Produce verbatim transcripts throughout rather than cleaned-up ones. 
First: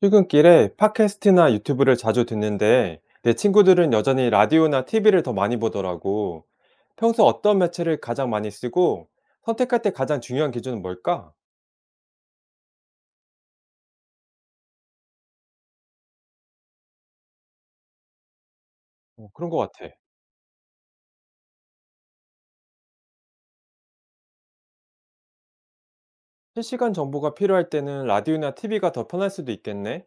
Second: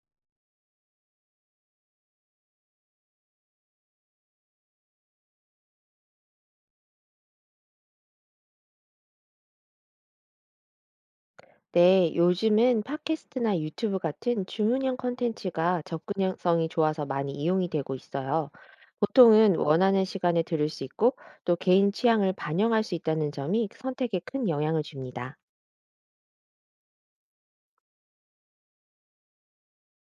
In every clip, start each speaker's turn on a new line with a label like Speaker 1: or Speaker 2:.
Speaker 1: 출근길에 팟캐스트나 유튜브를 자주 듣는데 내 친구들은 여전히 라디오나 티비를 더 많이 보더라고. 평소 어떤 매체를 가장 많이 쓰고 선택할 때 가장 중요한 기준은 뭘까?
Speaker 2: 네, 요즘은 팟캐스트나 유튜브 같은 주문형 콘텐츠가 접근성이 좋아서 많이 이용이 되고 있어요.
Speaker 1: 어, 그런
Speaker 2: 보통은
Speaker 1: 것 같아.
Speaker 2: 원하는 시간에 들을 수 있고 또 개인 취향을 반영할 수 있다는 점이 선택에 큰 영향을 줍니다.
Speaker 1: 실시간 정보가 필요할 때는 라디오나 티비가 더 편할 수도 있겠네.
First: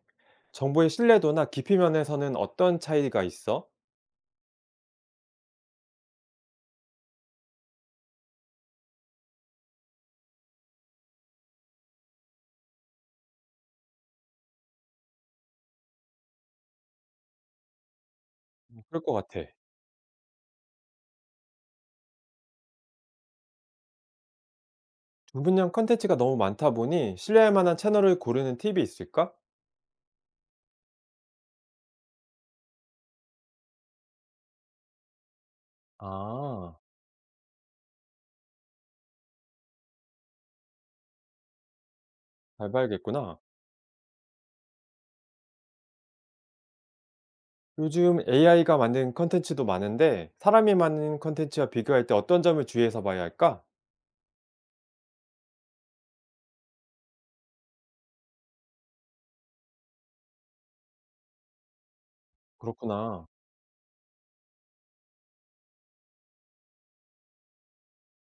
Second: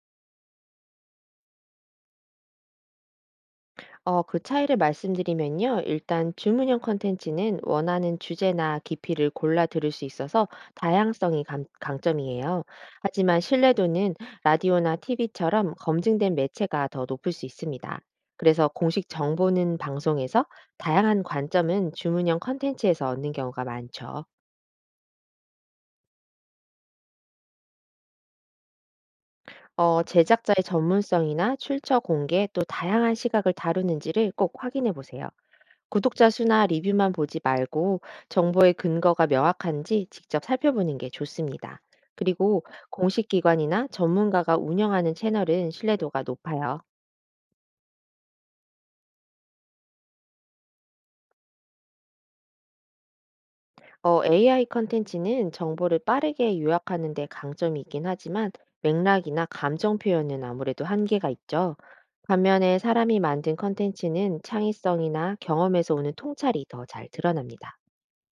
Speaker 1: 정보의 신뢰도나 깊이 면에서는 어떤 차이가 있어?
Speaker 2: 어, 그 차이를 말씀드리면요. 일단 주문형 컨텐츠는 원하는 주제나 깊이를 골라 들을 수 있어서 다양성이 감- 강점이에요. 하지만 신뢰도는 라디오나 티비처럼 검증된 매체가 더 높을 수 있습니다. 그래서
Speaker 1: 음, 그럴
Speaker 2: 공식
Speaker 1: 것 같아.
Speaker 2: 정보는 방송에서, 다양한 관점은 주문형 컨텐츠에서 얻는 경우가 많죠.
Speaker 1: 두 분량 컨텐츠가 너무 많다 보니 신뢰할 만한 채널을 고르는 팁이 있을까?
Speaker 2: 어, 제작자의 전문성이나 출처 공개 또 다양한 시각을 다루는지를 꼭 확인해 보세요. 구독자 수나
Speaker 1: 아,
Speaker 2: 리뷰만 보지 말고 정보의 근거가 명확한지 직접 살펴보는 게 좋습니다. 그리고
Speaker 1: 잘
Speaker 2: 공식
Speaker 1: 봐야겠구나.
Speaker 2: 기관이나 전문가가 운영하는 채널은 신뢰도가 높아요.
Speaker 1: 요즘 에이아이가 만든 컨텐츠도 많은데 사람이 만든 컨텐츠와 비교할 때 어떤 점을 주의해서 봐야 할까?
Speaker 2: 어, 에이아이 컨텐츠는 정보를 빠르게 요약하는 데 강점이 있긴 하지만 맥락이나 감정 표현은 아무래도 한계가 있죠. 반면에 사람이
Speaker 1: 그렇구나.
Speaker 2: 만든 컨텐츠는 창의성이나 경험에서 오는 통찰이 더 잘 드러납니다.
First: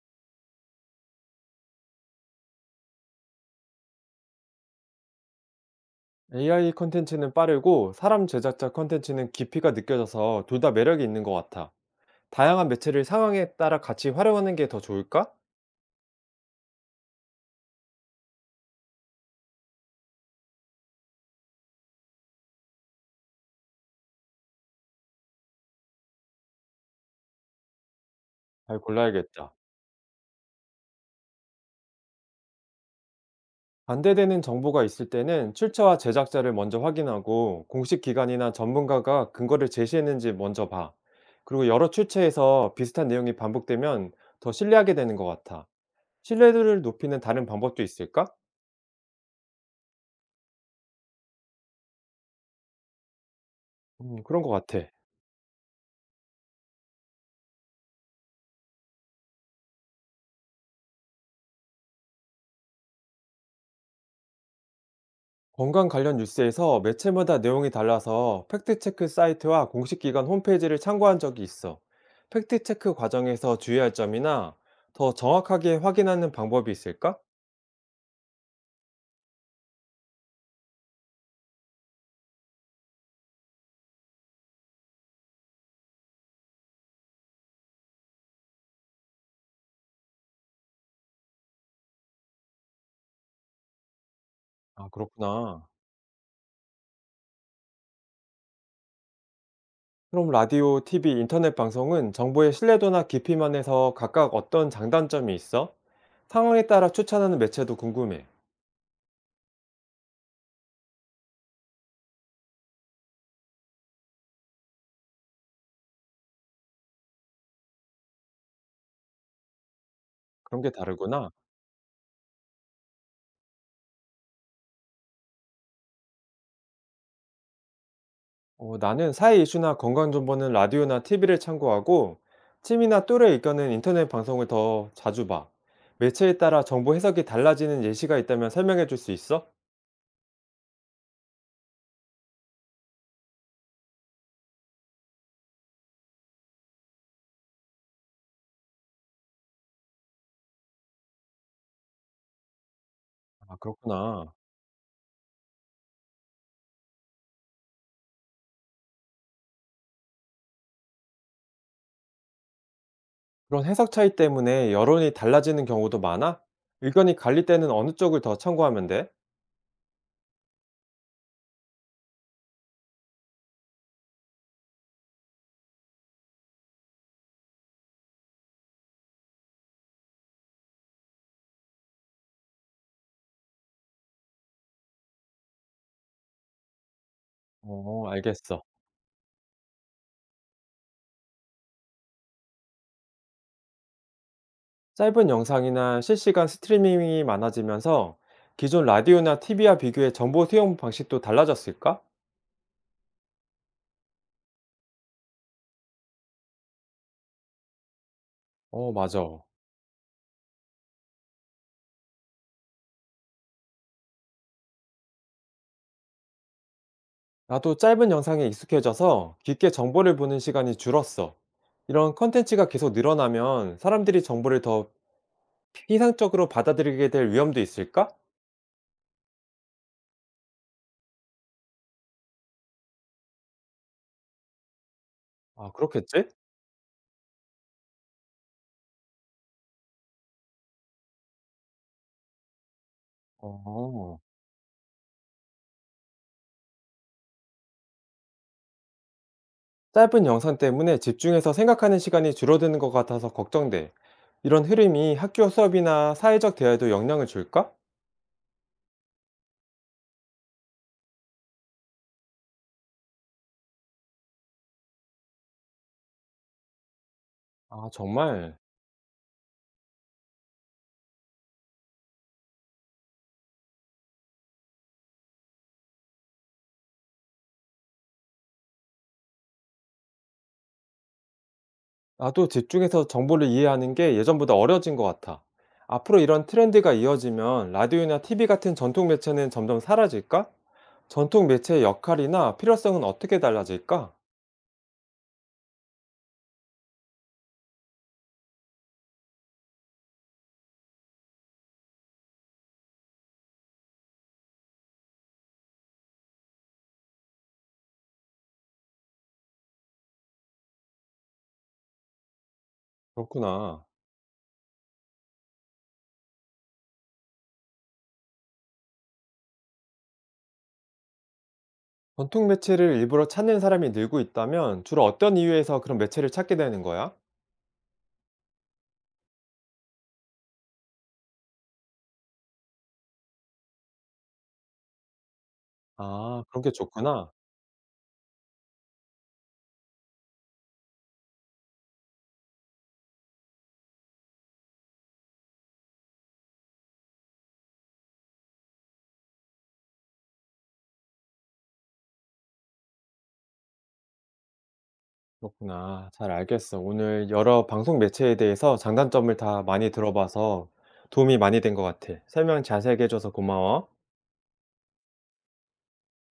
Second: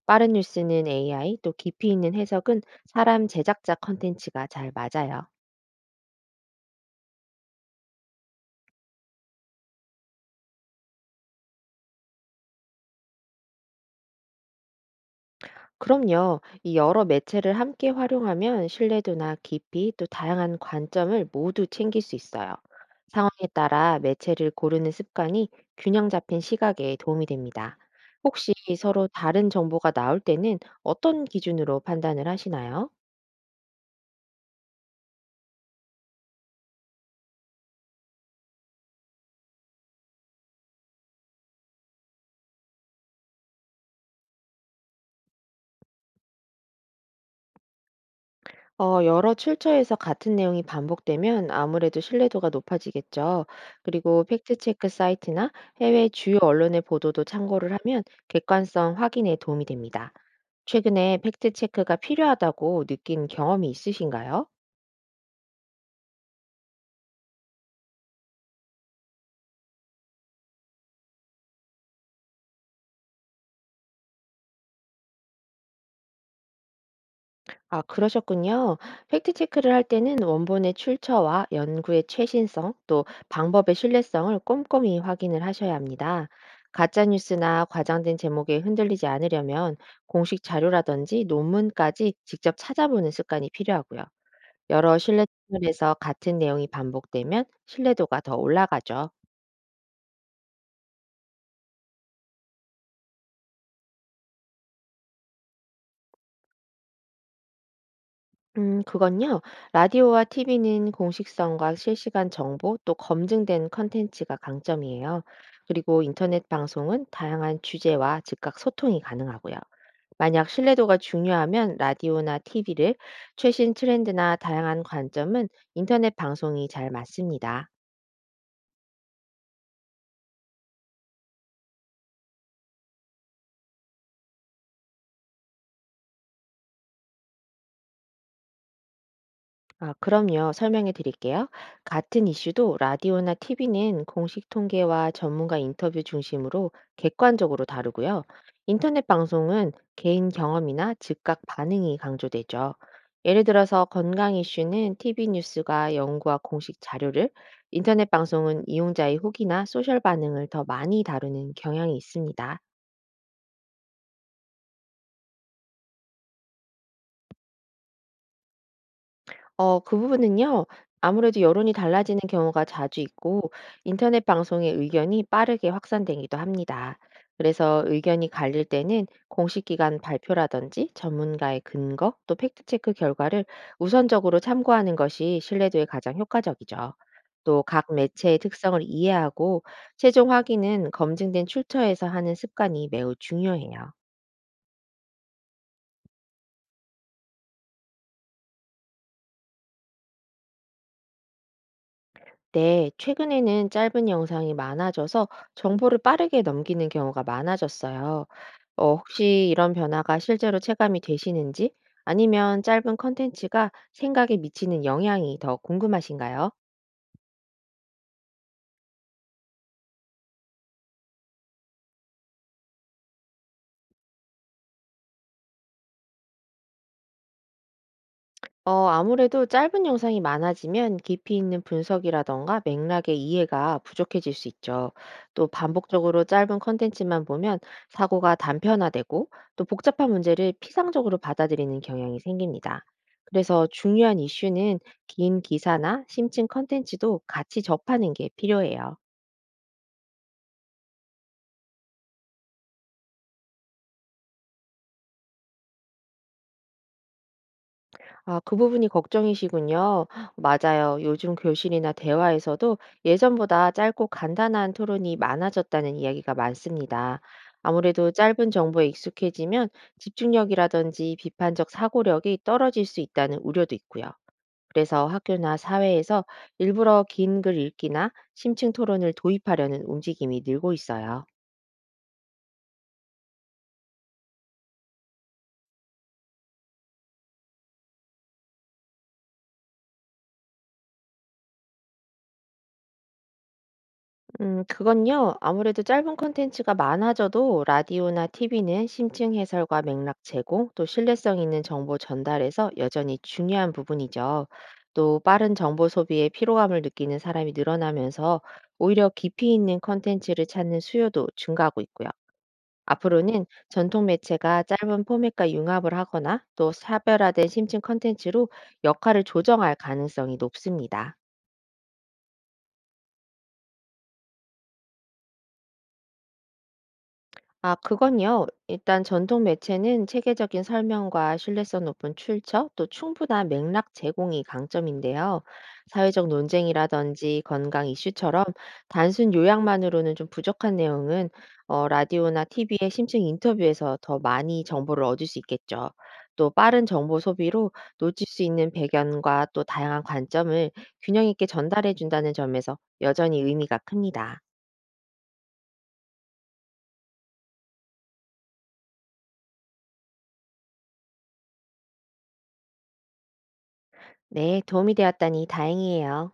Speaker 2: 빠른 뉴스는 에이아이, 또 깊이 있는 해석은 사람 제작자 컨텐츠가 잘 맞아요.
Speaker 1: 에이아이 컨텐츠는 빠르고 사람 제작자 컨텐츠는 깊이가 느껴져서 둘 다 매력이 있는 것 같아. 다양한 매체를 상황에 따라 같이 활용하는 게 더 좋을까?
Speaker 2: 그럼요. 이 여러 매체를 함께 활용하면 신뢰도나 깊이 또 다양한 관점을 모두 챙길 수 있어요. 상황에 따라 매체를 고르는 습관이 균형 잡힌 시각에 도움이 됩니다. 혹시
Speaker 1: 잘
Speaker 2: 서로 다른
Speaker 1: 골라야겠다.
Speaker 2: 정보가 나올 때는 어떤 기준으로 판단을 하시나요?
Speaker 1: 반대되는 정보가 있을 때는 출처와 제작자를 먼저 확인하고 공식 기관이나 전문가가 근거를 제시했는지 먼저 봐. 그리고 여러 출처에서 비슷한 내용이 반복되면 더 신뢰하게 되는 것 같아. 신뢰도를 높이는 다른 방법도 있을까?
Speaker 2: 어, 여러 출처에서 같은 내용이 반복되면 아무래도 신뢰도가 높아지겠죠. 그리고
Speaker 1: 음, 그런 것
Speaker 2: 팩트체크
Speaker 1: 같아.
Speaker 2: 사이트나 해외 주요 언론의 보도도 참고를 하면 객관성 확인에 도움이 됩니다. 최근에 팩트체크가 필요하다고 느낀 경험이 있으신가요?
Speaker 1: 건강 관련 뉴스에서 매체마다 내용이 달라서 팩트체크 사이트와 공식 기관 홈페이지를 참고한 적이 있어. 팩트체크 과정에서 주의할 점이나 더 정확하게 확인하는 방법이 있을까?
Speaker 2: 아, 그러셨군요. 팩트체크를 할 때는 원본의 출처와 연구의 최신성, 또 방법의 신뢰성을 꼼꼼히 확인을 하셔야 합니다. 가짜뉴스나 과장된 제목에 흔들리지 않으려면 공식 자료라든지 논문까지 직접 찾아보는 습관이 필요하고요.
Speaker 1: 아,
Speaker 2: 여러 신뢰
Speaker 1: 그렇구나.
Speaker 2: 채널에서 같은 내용이 반복되면 신뢰도가 더 올라가죠.
Speaker 1: 그럼 라디오, 티비, 인터넷 방송은 정보의 신뢰도나 깊이만 해서 각각 어떤 장단점이 있어? 상황에 따라 추천하는 매체도 궁금해.
Speaker 2: 음, 그건요. 라디오와 티비는 공식성과 실시간 정보 또 검증된 컨텐츠가 강점이에요. 그리고 인터넷 방송은 다양한 주제와 즉각 소통이 가능하고요. 만약
Speaker 1: 그런 게
Speaker 2: 신뢰도가
Speaker 1: 다르구나.
Speaker 2: 중요하면 라디오나 티비를, 최신 트렌드나 다양한 관점은 인터넷 방송이 잘 맞습니다.
Speaker 1: 어, 나는 사회 이슈나 건강 정보는 라디오나 티비를 참고하고 취미나 또래 의견은 인터넷 방송을 더 자주 봐. 매체에 따라 정보 해석이 달라지는 예시가 있다면 설명해 줄 수 있어?
Speaker 2: 아, 그럼요. 설명해 드릴게요. 같은 이슈도 라디오나 티비는 공식 통계와 전문가 인터뷰 중심으로 객관적으로 다루고요. 인터넷 방송은 개인 경험이나 즉각 반응이 강조되죠. 예를
Speaker 1: 아,
Speaker 2: 들어서
Speaker 1: 그렇구나.
Speaker 2: 건강 이슈는 티비 뉴스가 연구와 공식 자료를, 인터넷 방송은 이용자의 후기나 소셜 반응을 더 많이 다루는 경향이 있습니다.
Speaker 1: 그런 해석 차이 때문에 여론이 달라지는 경우도 많아? 의견이 갈릴 때는 어느 쪽을 더 참고하면 돼?
Speaker 2: 어 그 부분은요. 아무래도 여론이 달라지는 경우가 자주 있고 인터넷 방송의 의견이 빠르게 확산되기도 합니다. 그래서 의견이 갈릴 때는 공식 기관 발표라든지 전문가의 근거 또 팩트 체크 결과를 우선적으로 참고하는 것이 신뢰도에 가장 효과적이죠. 또 각
Speaker 1: 어,
Speaker 2: 매체의
Speaker 1: 알겠어.
Speaker 2: 특성을 이해하고 최종 확인은 검증된 출처에서 하는 습관이 매우 중요해요.
Speaker 1: 짧은 영상이나 실시간 스트리밍이 많아지면서 기존 라디오나 티비와 비교해 정보 수용 방식도 달라졌을까?
Speaker 2: 네, 최근에는 짧은 영상이 많아져서 정보를 빠르게 넘기는 경우가 많아졌어요.
Speaker 1: 어,
Speaker 2: 어,
Speaker 1: 맞아.
Speaker 2: 혹시 이런 변화가 실제로 체감이 되시는지 아니면 짧은 컨텐츠가 생각에 미치는 영향이 더 궁금하신가요?
Speaker 1: 나도 짧은 영상에 익숙해져서 깊게 정보를 보는 시간이 줄었어. 이런 컨텐츠가 계속 늘어나면 사람들이 정보를 더 피상적으로 받아들이게 될 위험도 있을까?
Speaker 2: 어, 아무래도 짧은 영상이 많아지면 깊이 있는 분석이라던가 맥락의 이해가 부족해질 수 있죠. 또
Speaker 1: 아,
Speaker 2: 반복적으로
Speaker 1: 그렇겠지?
Speaker 2: 짧은 컨텐츠만 보면 사고가 단편화되고 또 복잡한 문제를 피상적으로 받아들이는 경향이 생깁니다. 그래서 중요한
Speaker 1: 어,
Speaker 2: 이슈는 긴 기사나 심층 컨텐츠도 같이 접하는 게 필요해요.
Speaker 1: 짧은 영상 때문에 집중해서 생각하는 시간이 줄어드는 것 같아서 걱정돼. 이런 흐름이 학교 수업이나 사회적 대화에도 영향을 줄까?
Speaker 2: 아, 그 부분이 걱정이시군요. 맞아요. 요즘 교실이나 대화에서도 예전보다 짧고 간단한 토론이 많아졌다는 이야기가 많습니다.
Speaker 1: 아,
Speaker 2: 아무래도 짧은
Speaker 1: 정말.
Speaker 2: 정보에 익숙해지면 집중력이라든지 비판적 사고력이 떨어질 수 있다는 우려도 있고요. 그래서 학교나 사회에서 일부러 긴 글 읽기나 심층 토론을 도입하려는 움직임이 늘고 있어요.
Speaker 1: 나도 집중해서 정보를 이해하는 게 예전보다 어려워진 것 같아. 앞으로 이런 트렌드가 이어지면 라디오나 티비 같은 전통 매체는 점점 사라질까? 전통 매체의 역할이나 필요성은 어떻게 달라질까?
Speaker 2: 음, 그건요. 아무래도 짧은 콘텐츠가 많아져도 라디오나 티비는 심층 해설과 맥락 제공, 또 신뢰성 있는 정보 전달에서 여전히 중요한 부분이죠. 또 빠른 정보 소비에 피로감을 느끼는 사람이 늘어나면서 오히려 깊이 있는 콘텐츠를 찾는 수요도 증가하고 있고요. 앞으로는
Speaker 1: 그렇구나.
Speaker 2: 전통 매체가 짧은 포맷과 융합을 하거나 또 차별화된 심층 콘텐츠로 역할을 조정할 가능성이 높습니다.
Speaker 1: 전통 매체를 일부러 찾는 사람이 늘고 있다면 주로 어떤 이유에서 그런 매체를 찾게 되는 거야?
Speaker 2: 아, 그건요. 일단 전통 매체는 체계적인 설명과 신뢰성 높은 출처, 또 충분한 맥락 제공이 강점인데요. 사회적
Speaker 1: 아, 그런 게 좋구나.
Speaker 2: 논쟁이라든지 건강 이슈처럼 단순 요약만으로는 좀 부족한 내용은, 어, 라디오나 티비의 심층 인터뷰에서 더 많이 정보를 얻을 수 있겠죠. 또 빠른 정보 소비로 놓칠 수 있는 배경과 또 다양한 관점을 균형 있게 전달해 준다는 점에서 여전히 의미가 큽니다.
Speaker 1: 그렇구나. 잘 알겠어. 오늘 여러 방송 매체에 대해서 장단점을 다 많이 들어봐서 도움이 많이 된 것 같아. 설명 자세하게 해줘서 고마워.
Speaker 2: 네, 도움이 되었다니 다행이에요.